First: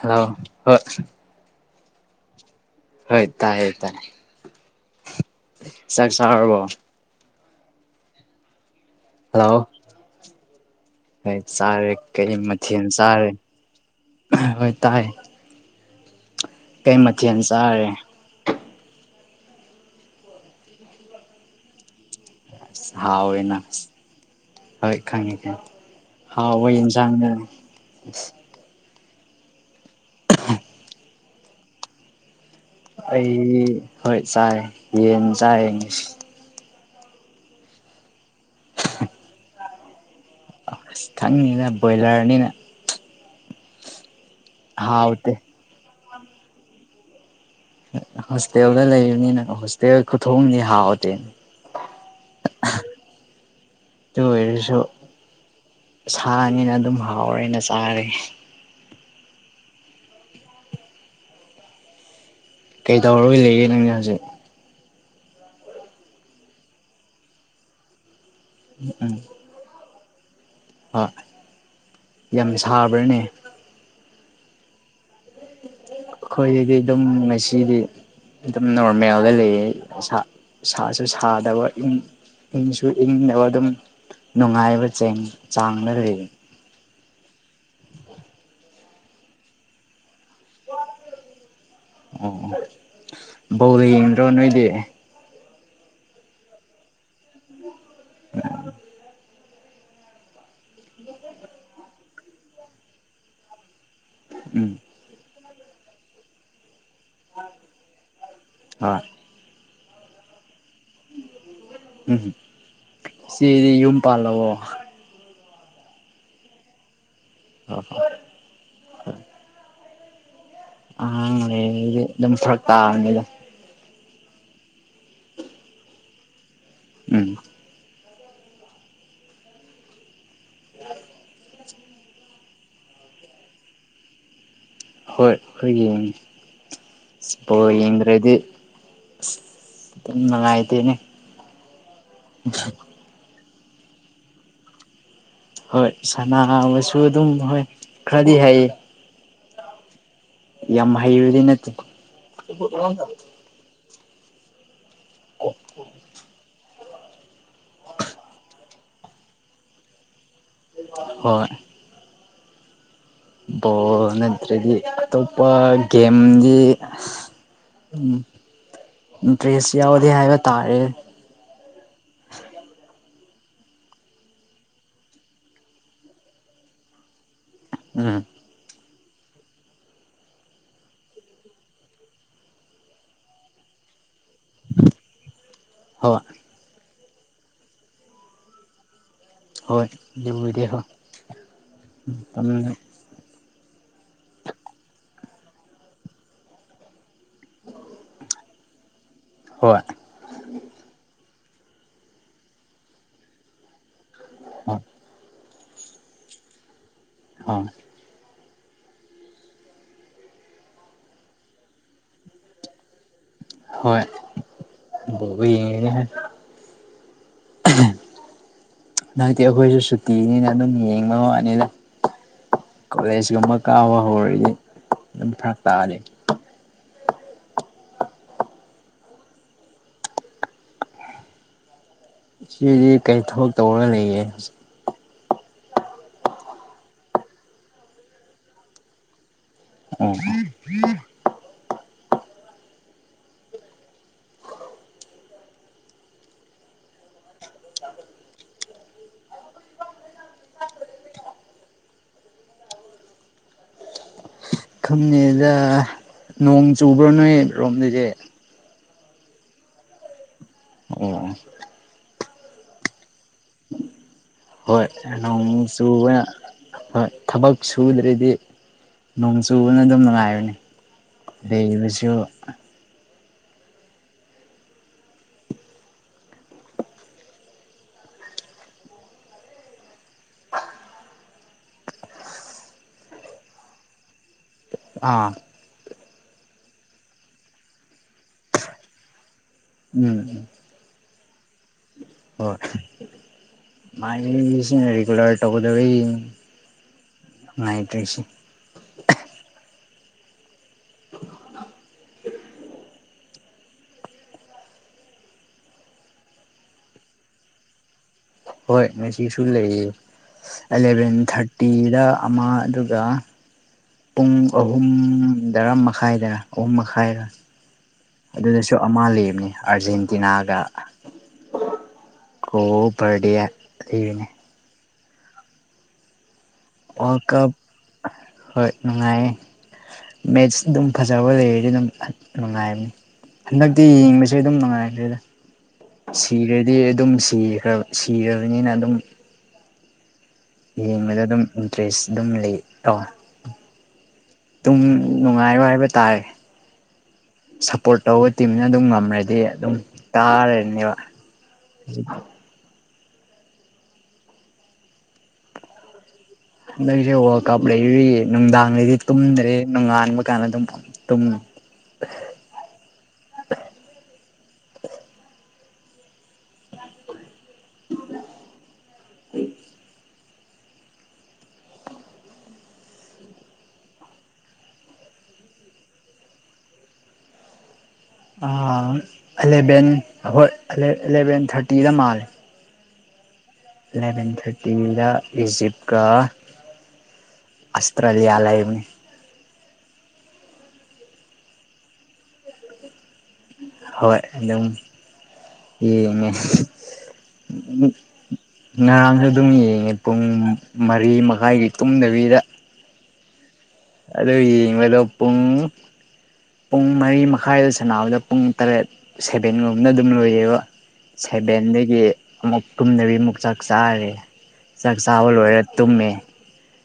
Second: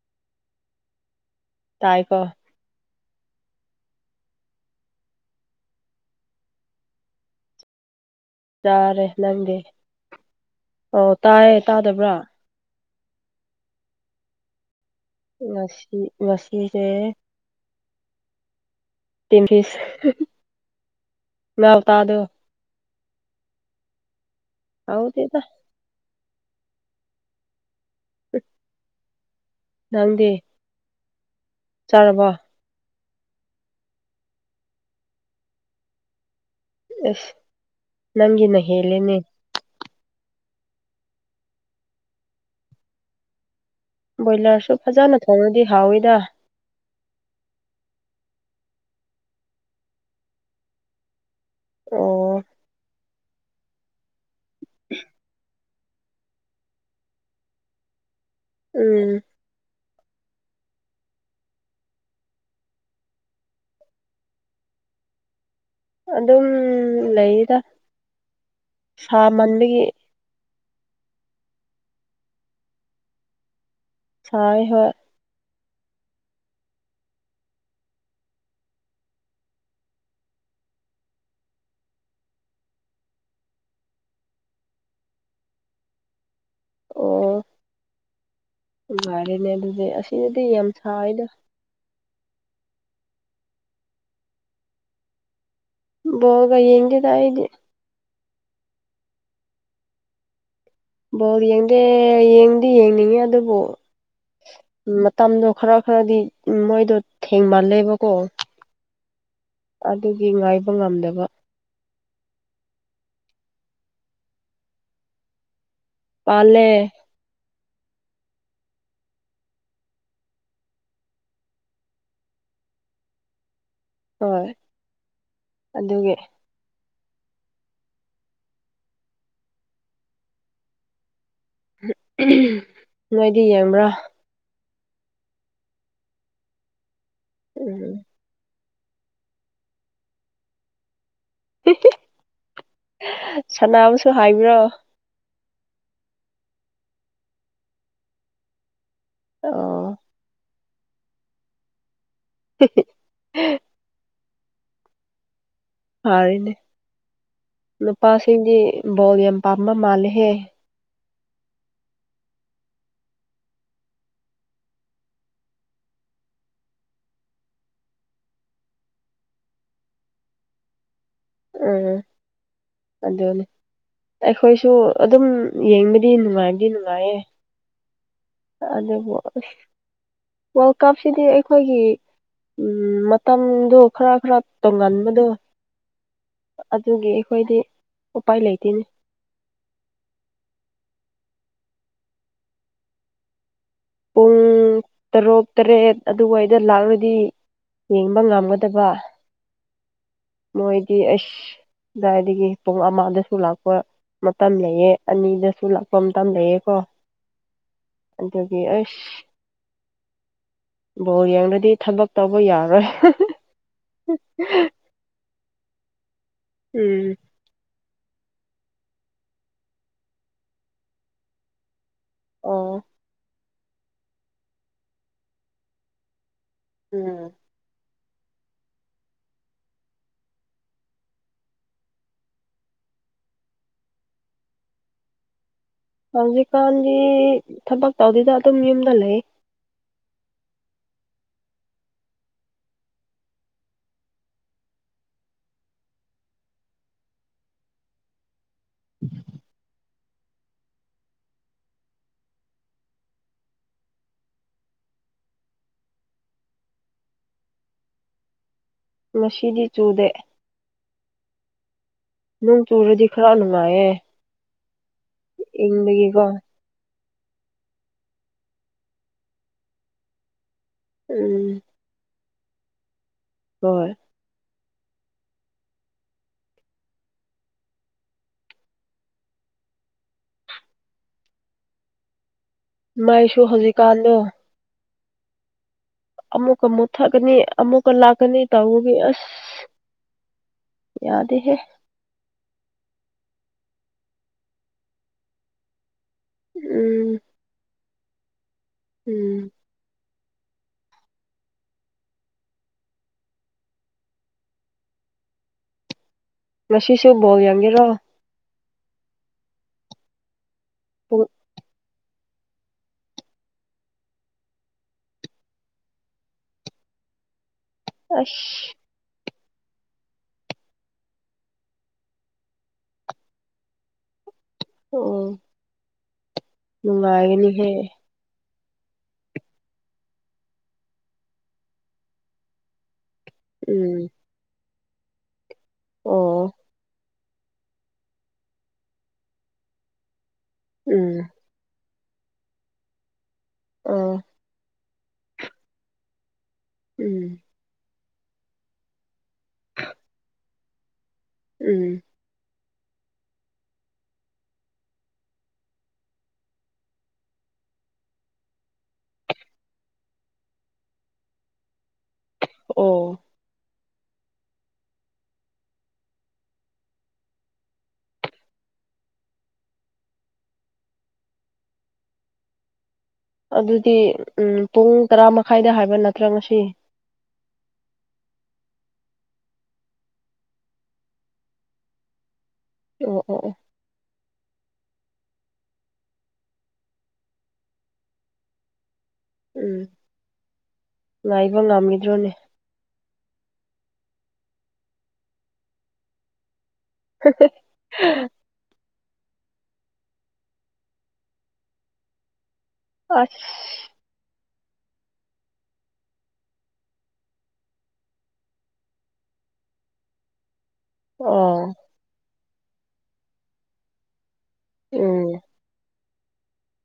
hello ꯍꯣ ꯇꯥꯏꯀꯣ ꯍꯣꯏ ꯇꯥꯏ ꯇꯥꯏ ꯆꯥꯛ ꯆꯥꯔꯕꯣ ꯆꯥꯔꯦ ꯍꯜꯂꯣ ꯅꯪꯗꯤ ꯑꯣ ꯇꯥꯏꯌꯦ ꯇꯥꯗꯕ꯭ꯔꯥ ꯊꯦꯜ ꯆꯥꯔꯦ ꯍꯣꯏ ꯇꯥꯏ ꯉꯁꯤ ꯃꯁꯤꯗꯦ ꯌꯦꯟ ꯆꯥꯔꯦ ꯇꯤꯟ ꯐꯤꯁ ꯉꯥ ꯎꯇꯥꯗꯨ ꯑꯁ ꯍꯥꯎꯔꯦꯅ ꯍꯣꯏ ꯈꯪꯉꯦ ꯍꯥꯎꯇꯦꯗ ꯈꯪꯉꯦ ꯍꯥꯎꯕꯩ ꯏꯟꯁꯥꯡꯅꯤ ꯅꯪꯗꯤ ꯆꯥꯔꯕꯣ ꯑꯩ ꯍꯣꯏ ꯆꯥꯏꯌꯦ ꯌꯦꯟ ꯆꯥꯏꯌꯦ ꯉꯁ ꯑꯦꯁ ꯅꯪꯒꯤꯅ ꯍꯦꯜꯂꯦꯅꯦ ꯑꯁ ꯈꯪꯉꯤꯅ ꯕꯣꯏꯂꯔꯅꯤꯅ ꯕꯣꯏꯂꯔꯁꯨ ꯐꯖꯅ ꯍꯥꯎꯇꯦ ꯊꯣꯡꯔꯗꯤ ꯍꯥꯎꯋꯤꯗ ꯍꯣꯁꯇꯦꯜꯗ ꯂꯩꯕꯅꯤꯅ ꯍꯣꯁꯇꯦꯜ ꯈꯨꯊꯣꯡꯗꯤ ꯍꯥꯥꯎꯇꯦꯅꯦ ꯑꯣ ꯑꯗꯨ ꯑꯣꯏꯔꯁꯨ ꯁꯥꯅꯤꯅ ꯑꯗꯨꯝ ꯍꯥꯎꯔꯦꯅ ꯆꯥꯔꯦ ꯎꯝ ꯀꯩꯗꯧꯔꯔꯣꯏ ꯂꯩꯒꯦ ꯅꯪ ꯍꯧꯖꯤꯛ ꯑꯗꯨꯝ ꯂꯩꯗ ꯁꯥ ꯃꯟꯕꯒꯤ ꯑ ꯌꯥꯝ ꯁꯥꯕ꯭ꯔꯥꯅꯦ ꯁꯥꯏꯌꯦ ꯍꯣꯏ ꯑꯈꯣꯏꯒꯤꯗꯤ ꯑꯗꯨꯝ ꯉꯁꯤꯗꯤ ꯑꯗꯨꯝ ꯅꯣꯔꯃꯦꯜꯗ ꯂꯩꯌꯦ ꯁꯥ ꯁꯥꯁꯨ ꯁꯥꯗꯕ ꯏꯪ ꯏꯪꯁꯨ ꯏꯪꯗꯕ ꯑꯗꯨꯝ ꯅꯨꯡꯉꯥꯏꯕ ꯆꯦꯡ ꯆꯥꯡꯗ ꯂꯩꯌꯦ ꯑꯣ ꯅꯨꯉꯥꯏꯔꯦꯅꯦ ꯑꯗꯨꯗꯤ ꯑꯁꯤꯗꯗꯤ ꯌꯥꯝ ꯁꯥꯏꯗ ꯑꯣ ꯕ‌ꯣꯜ ꯌꯦꯡꯗ꯭ꯔꯣ ꯅꯣꯏꯗꯤ ꯕ‌ꯣꯜꯒ ꯌꯦꯡꯗ‌ꯦꯗ ꯑꯩꯗꯤ ꯕ‌ꯣꯜ ꯌꯦꯡꯗꯦ ꯌꯦꯡꯗꯤ ꯌꯦꯡꯅꯤꯡꯉꯤ ꯑꯗꯨꯕꯨ ꯎꯝ ꯃꯇꯝꯗꯣ ꯈꯔ ꯈꯔꯗꯤ ꯃꯣꯏꯗꯣ ꯊꯦꯡꯃꯜꯂꯦꯕꯀꯣ ꯍꯣꯏ ꯑꯗꯨꯒꯤ ꯉꯥꯏꯕ ꯉꯝꯗꯕ ꯎꯝ ꯍꯨꯝ ꯏꯆ‌ꯦꯗꯤ ꯌꯨꯝ ꯄꯥꯜꯂꯕꯣ ꯄꯥꯜꯂꯦ ꯑꯣ ꯍ ꯑꯉꯥꯡ ꯂꯩꯔꯗꯤ ꯑꯗꯨꯝ ꯐꯔꯛ ꯇꯥꯕꯅꯤꯗ ꯍꯣꯏ ꯑꯗꯨꯒꯤ ꯎꯝ ꯅꯣꯏꯗꯤ ꯌꯦꯡꯕ꯭ꯔꯥ ꯍꯣꯏ ꯑꯈꯣꯏ ꯌꯦꯡꯉꯤ ꯕꯣꯜ ꯎꯝ ꯌꯦꯡꯗ꯭ꯔꯗꯤ ꯑꯁ ꯇꯨꯝ ꯅꯨꯡꯉꯥꯏꯇꯦꯅꯦ [unintelligible] ꯁꯅꯥꯕꯁꯨ ꯍꯥꯏꯕ꯭ꯔꯣ ꯍꯣꯏ ꯁꯥꯟꯅꯥꯕꯁꯨ ꯑꯗꯨꯝ ꯍꯣꯏ ꯈꯔꯗꯤ ꯍꯩꯌꯦ ꯑꯣ ꯌꯥꯝ ꯍꯩꯕꯗꯤ ꯅꯠꯇ‌ꯦ ꯑꯣ ꯐꯔ‌ꯦꯅꯦ ꯅꯨꯄꯥꯁꯤꯡꯗꯤ ꯕꯣꯜ ꯌꯥꯝ ꯄꯥꯝꯕ ꯃꯥꯜꯂꯦꯍꯦ ꯍꯣꯏ ꯕꯣꯜ ꯅꯠꯇ꯭ꯔꯗꯤ ꯑꯇꯣꯞꯄ ꯒꯦꯝꯗꯤ ꯎꯝ ꯏꯟꯇ꯭ꯔꯦꯁ ꯌꯥꯎꯗꯦ ꯍꯥꯏꯕ ꯇꯥꯔꯦ ꯎꯝ ꯑꯗꯨꯅꯤ ꯑꯩꯈꯣꯏꯁꯨ ꯑꯗꯨꯝ ꯌꯦꯡꯕꯗꯤ ꯅꯨꯡꯉꯥꯏꯕꯗꯤ ꯅꯨꯡꯉꯥꯏꯌꯦ ꯎꯝ ꯑꯗꯨꯕꯨ ꯑꯁ ꯋꯥꯔꯜ ꯀꯞꯁꯤꯗꯤ ꯑꯩꯈꯣꯏꯒꯤ ꯎꯝ ꯃꯇꯝꯗꯨ ꯈꯔ ꯈꯔ ꯇꯣꯡꯉꯥꯟꯕꯗꯣ ꯍ‌ꯣꯏ ꯑꯗꯨꯒꯤ ꯑꯩꯈꯣꯏꯗꯤ ꯎꯄꯥꯏ ꯂꯩꯇ‌ꯦꯅ‌ꯦ ꯍꯣꯏ ꯗꯨꯕꯨꯗꯤ ꯍ‌ꯣ ꯇꯝꯅ ꯄꯨꯡ ꯇꯔꯨꯛ ꯇꯔꯦꯠ ꯑꯗꯨꯋꯥꯏꯗ ꯂꯥꯛꯔꯗꯤ ꯌꯦꯡꯕ ꯉꯝꯒꯗꯕ ꯍꯣꯏ ꯃꯣꯏꯗꯤ ꯑꯩꯁ ꯀꯗꯥꯏꯗꯒꯤ ꯄꯨꯡ ꯑꯃꯗꯁꯨ ꯂꯥꯛꯄ ꯃꯇꯝ ꯍꯣꯏ ꯂꯩꯌ‌ꯦ ꯑꯅꯤꯗꯁꯨ ꯂꯥꯛꯄ ꯃꯇꯝ ꯂꯩꯌ‌ꯦꯀꯣ ꯑ ꯑꯗꯨꯒꯤ ꯑꯩꯁ ꯕꯣꯜ ꯌꯦꯡꯔꯗꯤ ꯊꯕꯛ ꯇꯧꯕ ꯌꯥꯔꯣꯏ ꯍꯣꯏ ꯕ‌ꯣꯒ ꯌꯦꯡꯉꯅꯤꯍꯦ ꯎꯝ ꯍꯟꯇꯛꯇꯤ ꯑꯈꯣꯏꯁꯨ ꯁꯨꯇꯤꯅꯤꯅ ꯑꯗꯨꯝ ꯌꯦꯡꯕ ꯋꯥꯅꯤꯗ ꯑꯣ ꯀꯣꯂꯦꯖ ꯀꯨꯝꯕ ꯀꯥꯕ ꯍꯧꯔꯗꯤ ꯑꯗꯨꯝ ꯐꯔꯛ ꯇꯥꯅꯤ ꯎꯝ ꯁꯤꯗꯤ ꯀꯔꯤ ꯊꯕꯛ ꯇꯧꯔꯒ ꯂꯩꯌꯦ ꯍꯧꯖꯤꯛꯀꯥꯟꯗꯤ ꯊꯕꯛ ꯇꯧꯗꯦꯗ ꯑꯗꯨꯝ ꯌꯨꯝꯗ ꯂꯩ ꯑꯣ [inaudible] ꯈꯪꯅꯦꯗ ꯅꯣꯡ ꯆꯨꯕ꯭ꯔꯣ ꯅꯣꯏ ꯔꯣꯝꯗꯗꯤ ꯉꯁꯤꯗꯤ ꯆꯨꯗꯦ ꯑꯣ ꯑꯣ ꯅꯣꯡ ꯆꯨꯔꯗꯤ ꯈꯔ ꯅꯨꯡꯉꯥꯏꯌꯦ ꯍꯣꯏ ꯅꯣꯡ‌ ꯆꯨꯕꯅ ꯏꯪꯕꯒꯤꯀꯣ ꯍꯣꯏ ꯊꯕꯛ ꯁꯨꯗ꯭ꯔꯗꯤ ꯅꯣꯡ ꯆꯨꯕꯅ ꯑꯗꯨꯝ ꯅꯨꯡꯉꯥꯏꯕꯅꯤ ꯎꯝ ꯕꯩꯕꯁꯨ ꯍꯣꯏ ꯃꯥꯏꯁꯨ ꯍꯧꯖꯤꯛꯀꯥꯟꯗꯣ ꯑꯥ ꯑꯃꯨꯛꯀ ꯃꯨꯠꯊꯛꯒꯅꯤ ꯑꯃꯨꯛꯀ ꯂꯥꯛꯀꯅꯤ ꯇꯧꯕꯒꯤ ꯑꯁ ꯎꯝ ꯌꯥꯗꯦꯍꯦ ꯍꯣꯏ ꯃꯩꯁꯤꯅ ꯔꯤꯒꯨꯂ꯭ꯔ ꯇꯧꯒꯗꯧꯕꯩ ꯎꯝ ꯅꯨꯡꯉꯥꯏꯇ꯭ꯔꯤꯁꯤ ꯎꯝ ꯉꯁꯤꯁꯨ ꯕꯣꯜ ꯌꯦꯡꯉꯤꯔꯣ ꯍꯣꯏ ꯉꯁꯤꯁꯨ ꯂꯩꯌꯦ ꯑꯦꯂꯚꯦꯟ ꯄꯨꯡ ꯊꯥꯔꯇꯤꯗ ꯑꯃ ꯑꯗꯨꯒ ꯄꯨꯡ ꯑꯍꯨꯝꯗꯔꯥ ꯃꯈꯥꯏꯗꯔ ꯑꯍꯨꯝ ꯃꯈꯥꯏꯔ ꯑꯗꯨꯗꯁꯨ ꯑꯁ ꯑꯃ ꯂꯩꯕꯅꯤ ꯑꯥꯔꯖꯦꯟꯇꯤꯅꯥꯒ ꯀꯣ ꯄꯔꯗꯦ ꯂꯩꯅꯦ ꯑꯣ ꯋꯥꯔꯜ ꯀꯞ ꯅꯨꯡꯉꯥꯏꯒꯅꯤꯍꯦ ꯍꯣꯏ ꯅꯨꯡꯉꯥꯏꯌꯦ ꯃꯦꯠꯁ ꯑꯗꯨꯝ ꯐꯖꯕ ꯂꯩꯔꯗꯤ ꯑꯗꯨꯝ ꯅꯨꯡꯉꯥꯏꯕꯅꯤ ꯍꯟꯗꯛꯇꯤ ꯎꯝ ꯌꯦꯡꯕꯁꯦ ꯑꯗꯨꯝ ꯅꯨꯡꯉꯥꯏꯈ꯭ꯔꯦꯗ ꯑꯣ ꯁꯤꯔꯗꯤ ꯑꯗꯨꯝ ꯁꯤꯈ꯭ꯔꯕ ꯁꯤꯔꯕꯅꯤꯅ ꯑꯗꯨꯝ ꯎꯝ ꯌꯦꯡꯕꯗ ꯑꯗꯨꯝ ꯏꯟꯇꯔꯦꯁ ꯑꯗꯨꯝ ꯂꯩ ꯇꯣ ꯎꯝ ꯑꯗꯨꯝ ꯅꯨꯡꯉꯥꯏꯕ ꯍꯥꯏꯕ ꯇꯥꯥꯏꯔꯦ ꯎꯝ ꯁꯞꯄꯣꯔꯠ ꯇꯧꯕ ꯇꯤꯝꯅ ꯑꯗꯨꯝ ꯉꯝꯔꯗꯤ ꯑꯗꯨꯝ ꯇꯥꯔꯅꯦꯕ ꯎꯝ ꯍꯟꯗꯛꯁꯦ ꯋꯥꯔꯜ ꯀꯞ ꯂꯩꯔꯤꯔꯤꯌꯦ ꯅꯨꯡꯗꯥꯡꯉꯩꯗꯤ ꯇꯨꯝꯗ꯭ꯔꯦ ꯅꯣꯡꯉꯥꯟꯕ ꯀꯥꯟꯗ ꯑꯗꯨꯝ ꯇꯨꯝ ꯑꯣ ꯍꯣꯏ ꯑꯗꯨꯗꯤ ꯎꯝ ꯄꯨꯡ ꯇꯔꯥ ꯃꯈꯥꯏꯗ ꯍꯥꯏꯕ ꯅꯠꯇ꯭ꯔꯥ ꯉꯁꯤ ꯑ ꯑꯦꯂꯚꯦꯟ ꯑꯍꯣꯏ ꯑꯦꯂ ꯑꯦꯂꯚꯦꯟ ꯊꯥꯔꯇꯤꯗ ꯃꯥꯜꯂꯦ ꯑꯣ ꯑꯣ ꯑꯣ ꯏꯂꯚꯦꯟ ꯊꯥꯔꯇꯤꯗ ꯏꯖꯤꯞꯀ ꯑꯁꯇ꯭ꯔꯂꯤꯌ ꯂꯩꯕꯅꯤ ꯎꯝ ꯉꯥꯏꯕ ꯉꯝꯃꯤꯗ꯭ꯔꯣꯅꯦ ꯍꯣꯏ ꯑꯗꯨꯝ ꯌꯦꯡꯉꯦ ꯃꯨꯛ ꯉꯔꯥꯡꯁꯨ ꯑꯗꯨꯝ ꯌꯦꯡꯉꯦ ꯄꯨꯡ ꯃꯔꯤ ꯃꯈꯥꯏꯒꯤ ꯇꯨꯝꯗꯕꯤꯗ ꯑꯁ ꯑꯗꯣ ꯌꯦꯡꯕꯗꯣ ꯄꯨꯡ ꯄꯨꯡ ꯃꯔꯤ ꯃꯈꯥꯏꯗ ꯁꯥꯟꯅꯕꯗ ꯄꯨꯡ ꯇꯔꯦꯠ ꯁꯦꯚꯦꯟꯒꯨꯝꯕꯅ ꯑꯗꯨꯝ ꯂꯣꯏꯌꯦꯕ ꯑꯣ ꯁꯚꯦꯟꯗꯒꯤ ꯑꯃꯨꯛ ꯇꯨꯝꯗꯕꯤ ꯑꯃꯨꯛ ꯆꯥꯛ ꯆꯥꯔꯦ ꯆꯥꯛ ꯆꯥꯕ ꯎꯝ ꯂꯣꯏꯔ ꯇꯨꯝꯃꯦ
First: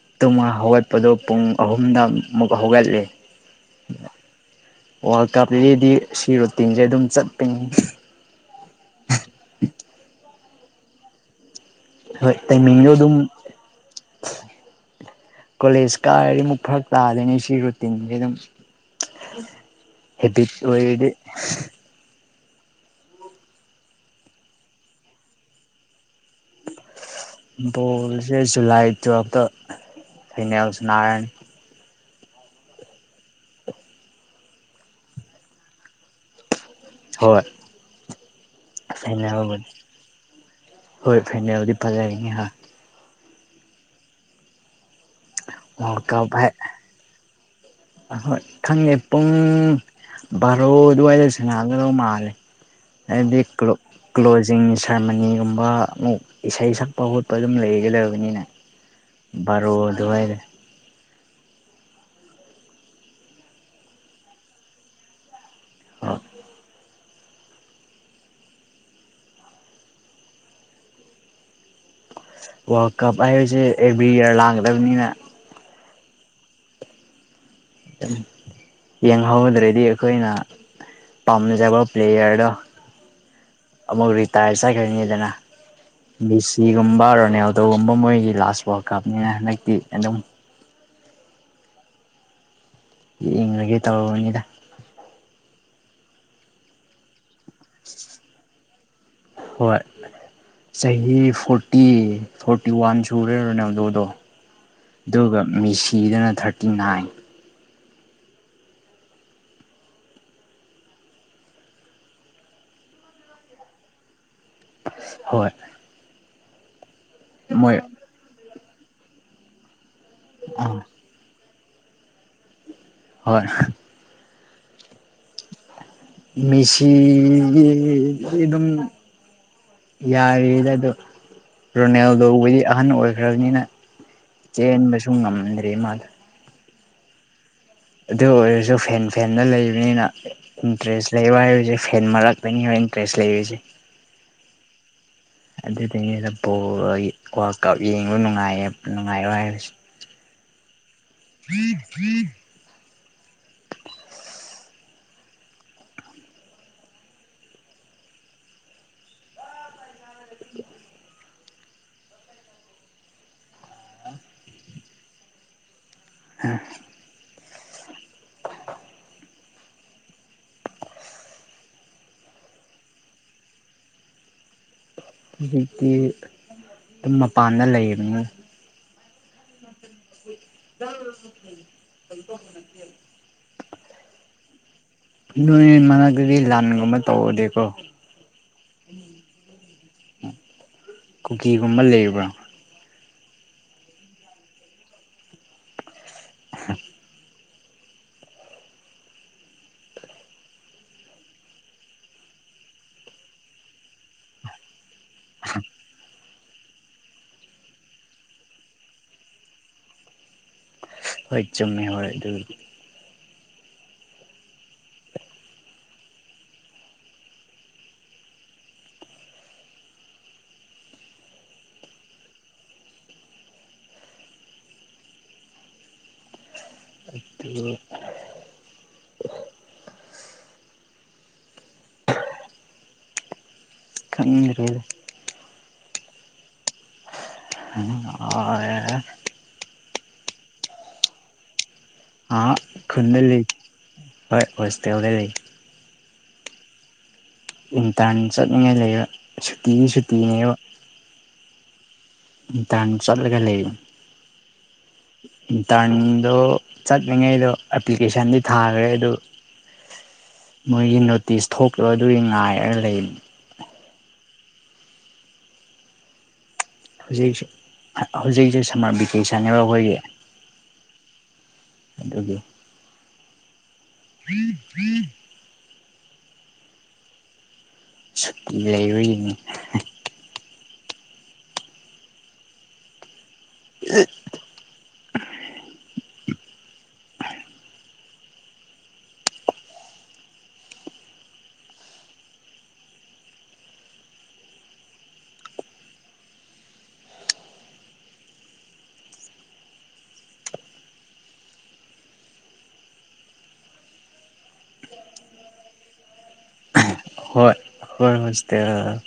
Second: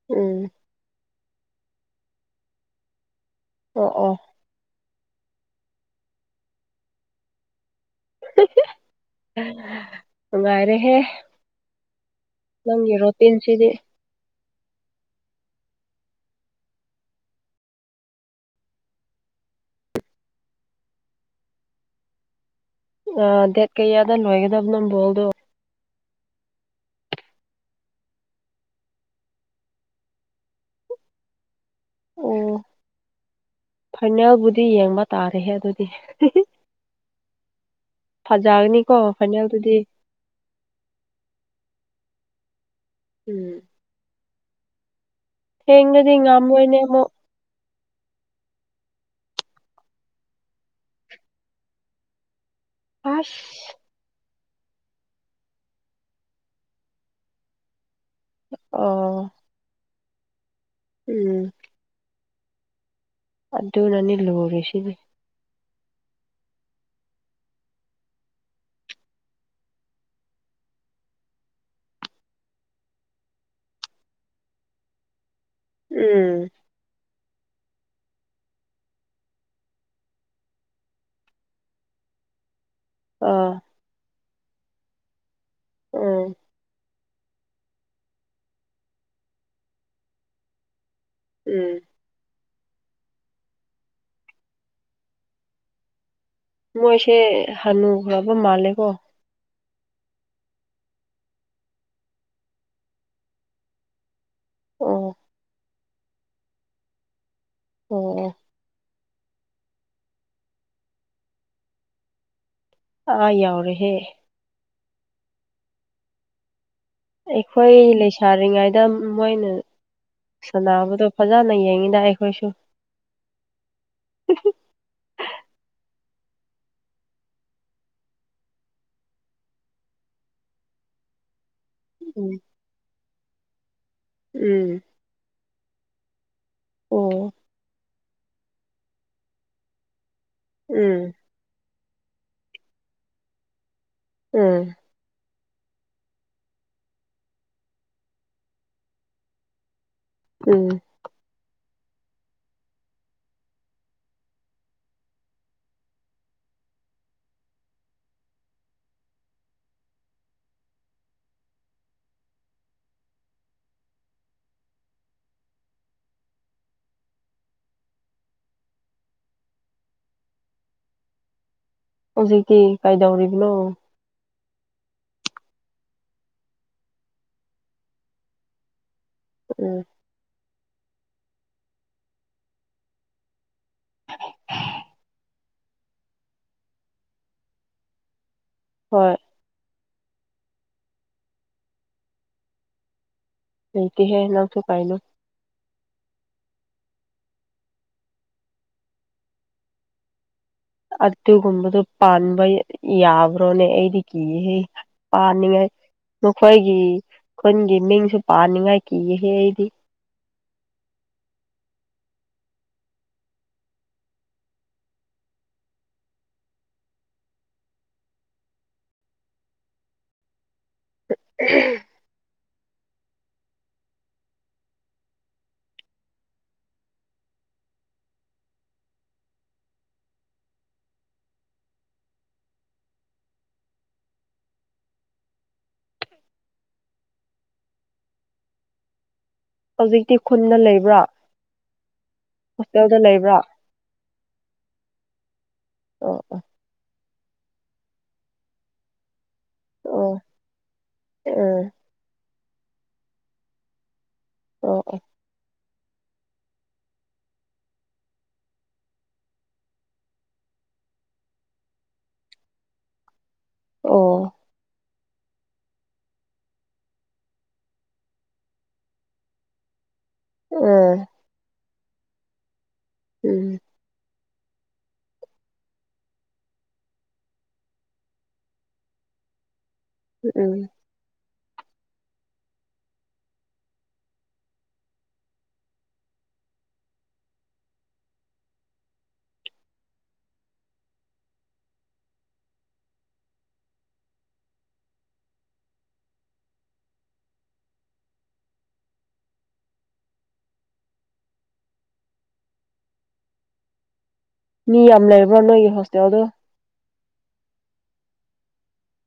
ꯎꯝ ꯇꯨꯝꯉꯒ ꯍꯧꯒꯠꯄꯗꯨ ꯄꯨꯡ ꯑꯍꯨꯝꯗ ꯑꯃꯨꯛ ꯍꯧꯒꯠꯂꯤ ꯑꯣ ꯑꯣ ꯋꯥꯔꯜ ꯀꯞꯇꯗꯤꯗꯤ ꯁꯤ ꯔꯨꯇꯤꯟꯁꯦ ꯑꯗꯨꯝ ꯆꯠꯄꯅꯤꯍꯦ ꯅꯨꯡꯉꯥꯏꯔꯦꯍꯦ ꯍꯣꯏ ꯇꯩꯃꯤꯡꯗꯣ ꯅꯪꯒꯤ ꯑꯗꯨꯝ ꯔꯣꯇꯤꯟꯁꯤꯗꯤ [inaudible] ꯀꯣꯂꯦꯖ ꯀꯥꯔꯗꯤ ꯑꯃꯨꯛ ꯐꯔꯛ ꯇꯥꯗꯣꯏꯅꯤ ꯁꯤ ꯔꯨꯇꯤꯟꯁ ꯑꯗꯨꯝ ꯍꯦꯕꯤꯠ ꯑꯣꯏꯔꯗꯤ ꯑ ꯗꯦꯠ ꯀꯩꯌꯥꯗ ꯂꯣꯏꯒꯗꯕꯅꯣ ꯕꯣꯜꯗꯣ ꯕꯣꯜꯁꯦ ꯖꯨꯂꯥꯏ ꯇꯨꯋꯜꯐꯇ ꯐꯥꯏꯅꯦꯜ ꯁꯥꯅꯥꯔꯅꯤ ꯑꯣ ꯐꯥꯏꯅꯦꯜꯕꯨꯗꯤ ꯌꯦꯡꯕ ꯇꯥꯔꯦꯍꯦ ꯑꯗꯨꯗꯤ ꯍꯣꯏ ꯐꯖꯒꯅꯤꯀꯣ ꯐꯥꯏꯅꯦꯜꯕꯨꯗꯤ ꯐꯥꯏꯅꯦꯜꯗꯨꯗꯤ ꯍꫭꯏ ꯐꯥꯏꯅꯦꯜꯗꯤ ꯐꯖꯍꯟꯅꯤꯉꯤ ꯍꯥ ꯎꯝ ꯋꯥꯔꯜ ꯊꯦꯡꯂꯗꯤ ꯉꯝꯃꯣꯏꯅꯦ ꯑꯃꯨꯛ ꯑ ꯍꫭꯏ ꯈꯪꯗꯦ ꯄꯨꯡ ꯕꯥꯔꯣ ꯑꯗꯨꯋꯥꯏꯗ ꯁꯟꯅꯒꯗꯧ ꯃꯥꯜꯂꯦ ꯍꯥꯏꯗꯤ ꯀ꯭ꯂꯣ ꯑꯁ ꯀ꯭ꯂꯣꯖꯤꯡ ꯁꯦꯔꯃꯅꯤꯒꯨꯝꯕ ꯑꯃꯨꯛ ꯏꯁꯩ ꯁꯛꯄ ꯈꯣꯠꯄ ꯑꯗꯨꯝ ꯂꯩꯒꯗꯕꯅꯤꯅ ꯑꯣ ꯕꯥꯔꯣ ꯑꯗꯨꯋꯥꯥꯏꯗ ꯎꯝ ꯑꯗꯨꯅꯅꯤ ꯂꯨꯔꯤꯁꯤꯕꯤ ꯑ ꯋꯥꯔꯜ ꯀꯞ ꯍꯥꯏꯔꯤꯁꯦ ꯑꯦꯕ꯭ꯔꯤ ꯏꯌꯔ ꯂꯥꯛꯗꯕꯅꯤꯅ ꯎꯝ ꯌꯦꯡꯍꯧꯗ꯭ꯔꯗꯤ ꯑꯩꯈꯣꯏꯅ ꯄꯥꯝꯅꯖꯕ ꯄ꯭ꯂꯦꯌꯔꯗꫭ ꯑꯥ ꯑꯃꯨꯛ ꯔꯤꯇꯥꯌꯔ ꯆꯠꯈ꯭ꯔꯅꯤꯗꯅ ꯎꯝ ꯃꯤ ꯁꯤ ꯅꫭꯡ ꯒꯨꯝꯕ ꯔꯣꯅꯥꯜꯗꯣꯒꯨꯝꯕ ꯃꯣꯏꯒꯤ ꯂꯥꯁ ꯋꯥꯔꯜ ꯀꯞꯅꯤꯅ ꯍꯟꯗꯛꯇꯤ ꯑꯗꯨꯝ ꯎꯝ ꯌꯦꯡꯂꯒꯦ ꯇꯧꯔꯨꯕꯅꯤꯗ ꯃꯣꯏꯁꯦ ꯍꯅꯨꯈ꯭ꯔꯕ ꯃꯥꯜꯂꯦꯀꯣ ꯍꯣꯏ ꯆꯍꯤ ꯐꯣꯔꯇꯤ ꯐꯣꯔꯇꯤ ꯋꯥꯟ ꯁꯨꯔꯦ ꯔꫭꯅꯥꯜꯗꫭ ꯗꫭ ꯑꯣ ꯑꯗꯨꯒ ꯃꯦꯁꯤꯗꯅ ꯊꯥꯔꯇꯤ ꯅꯥꯏꯟ ꯑꯣ ꯑ ꯌꯥꯎꯔꯦꯍꯦ ꯍꯣꯏ ꯃꯣꯏ ꯑꯩꯈꯣꯏ ꯂꯩꯁꯥꯔꯤꯉꯩꯗ ꯃꯣꯏꯅ ꯑꯥ ꯁꯥꯟꯅꯕꯗꯣ ꯐꯖꯅ ꯌꯦꯡꯉꯤꯗ ꯑꯩꯈꯣꯏꯁꯨ ꯍꯣꯏ ꯎ ꯃꯤꯁꯤꯒꯤ ꯗꯤ ꯑꯗꯨꯝ ꯌꯥꯔꯤꯗ ꯑꯗꯣ ꯎꯝ ꯔꯣꯅꯦꯜꯗꯣꯈꫭꯏꯗꯤ ꯑꯍꯟ ꯑꯣꯏꯈ꯭ꯔꯕꯅꯤꯅ ꯎꯝ ꯆꯦꯟꯕꯁꯨ ꯉꯝꯗ꯭ꯔꯦ ꯃꯥꯗꫭ ꯑꯣ ꯑꯗꯨ ꯑꯣꯏꯔꯁꯨ ꯐꯦꯟ ꯐꯦꯟꯗ ꯂꯩꯕꯅꯤꯅ ꯏꯟꯇ꯭ꯔꯦꯁ ꯎꯝ ꯂꯩꯕ ꯍꯥꯏꯕꯁꯦ ꯐꯦꯟ ꯃꯔꯛꯇꯅꯤ ꯍꫭꯏ ꯏꯟꯇ꯭ꯔꯦꯁ ꯂꯩꯔꯤꯁꯦ ꯎꯝ ꯑꯗꯨꯗꯨꯏꯅꯤꯗ ꯕꯣꯜ ꯋꯥꯔꯀꯞ ꯌꯦꯡꯕ ꯅꯨꯡꯉꯥꯏꯌꯦ ꯅꯨꯡꯉꯥꯏꯕ ꯍꯥꯏꯕꯁꯤ ꯎꯝ ꯐ꯭ꯔꯤ ꯐ꯭ꯔꯤ ꯑꯝ [inaudible] ꯍꯧꯖꯤꯛꯇꯤ ꯀꯩꯗꯧꯔꯤꯕꯅꯣ ꯍꯧꯖꯤꯛꯇꯤ ꯑꯗꯨꯝ ꯃꯄꯥꯟꯗ ꯂꯩꯔꯤꯕꯅꯤ ꯎꯝ [unintelligible] [inaudible] ꯅꯣꯏ ꯃꯅꯥꯛꯇꯗꯤ ꯂꯥꯟꯒꯨꯝꯕ ꯇꯧꯔꯗꯤꯀꯣ ꯍꯣꯏ ꯀꯨꯀꯤꯒꯨꯝꯕ ꯂꯩꯕ꯭ꯔꯥ ꯂꯩꯇꯦꯍꯦ ꯅꯪꯁꯨꯨ ꯀꯩꯅꯣ [unintelligible] ꯑꯗꯨꯒꯨꯝꯕꯗꯨꯣ ꯄꯥꯟꯕ ꯌꯥꯕ꯭ꯔꯣꯅꯦ ꯑꯩꯗꯤ ꯀꯤꯍꯦ ꯄꯥꯅꯤꯡꯉꯥꯏ ꯃꯈꯣꯏꯒꯤ ꯈꯨꯟꯒꯤ ꯃꯤꯡꯁꯨ ꯄꯥꯅꯤꯡꯉꯥꯏ ꯀꯤꯍꯦ ꯑꯩꯗꯤ ꯍꯣꯏ ꯆꯨꯝꯃꯤ ꯍꯣꯏ ꯑꯗꯨ [unintelligible] ꯑꯗꯨ ꯈꯪꯗ꯭ꯔꯦꯗ ꯑꯣ ꯍꯧꯖꯤꯛꯇꯤ ꯈꯨꯟꯗ ꯂꯩꯕ꯭ꯔꯥ ꯑ ꯍꯣꯁꯇꯦꯜꯗ ꯈꯨꯟꯗ ꯂꯩꯕ꯭ꯔꯥ ꯂꯩ ꯍꯣꯏ ꯍꯣꯁꯇꯦꯜꯗ ꯂꯩ ꯑꯣ ꯑꯣꯥ ꯏꯟꯇꯔꯟ ꯆꯠꯅꯤꯡꯉꯥꯏ ꯂꯩꯕ ꯁꯨꯇꯤꯗꯤ ꯑꯣ ꯁꯨꯇꯤꯅꯦꯕ ꯎꯝ ꯏꯟꯇꯔꯟ ꯆꯠꯂꯒ ꯂꯩ ꯑꯣ ꯑꯣ ꯏꯟꯇꯔꯟꯗꯣ ꯆꯠꯂꯤꯉꯩꯗꯣ ꯑꯦꯄ꯭ꯂꯤꯀꯦꯁꯟꯗꯤ ꯊꯥꯈ꯭ꯔꯦ ꯑꯗꯨ ꯃꯣꯏꯒꯤ ꯅꯣꯇꯤꯁ ꯊꯣꯛꯔꯣ ꯑꯗꯨꯒꯤ ꯉꯥꯏꯔꯒ ꯂꯩꯕꯅꯤ ꯑꯣ ꯍꯧꯖꯤꯛꯁꯨ ꯍꯧꯖꯤꯛꯁꯦ ꯁꯝꯃꯔ ꯚꯦꯀꯦꯁꯟꯅꯦꯕ ꯑꯈꯣꯏꯒꯤ ꯎꯝ ꯑꯗꯨꯒꯤ ꯎꯝ ꯎ ꯎ ꯁꯠ ꯂꯩꯔꯨꯏꯅꯤ ꯎꯝ [inaudible] ꯃꯤ ꯌꯥꯝ ꯂꯩꯕ꯭ꯔꯣ ꯅꯣꯏꯒꯤ ꯍꯣꯁꯇꯦꯜꯗꯣ ꯍꯣꯏ ꯍꯣꯏ ꯍꯣꯁꯇꯦꯜ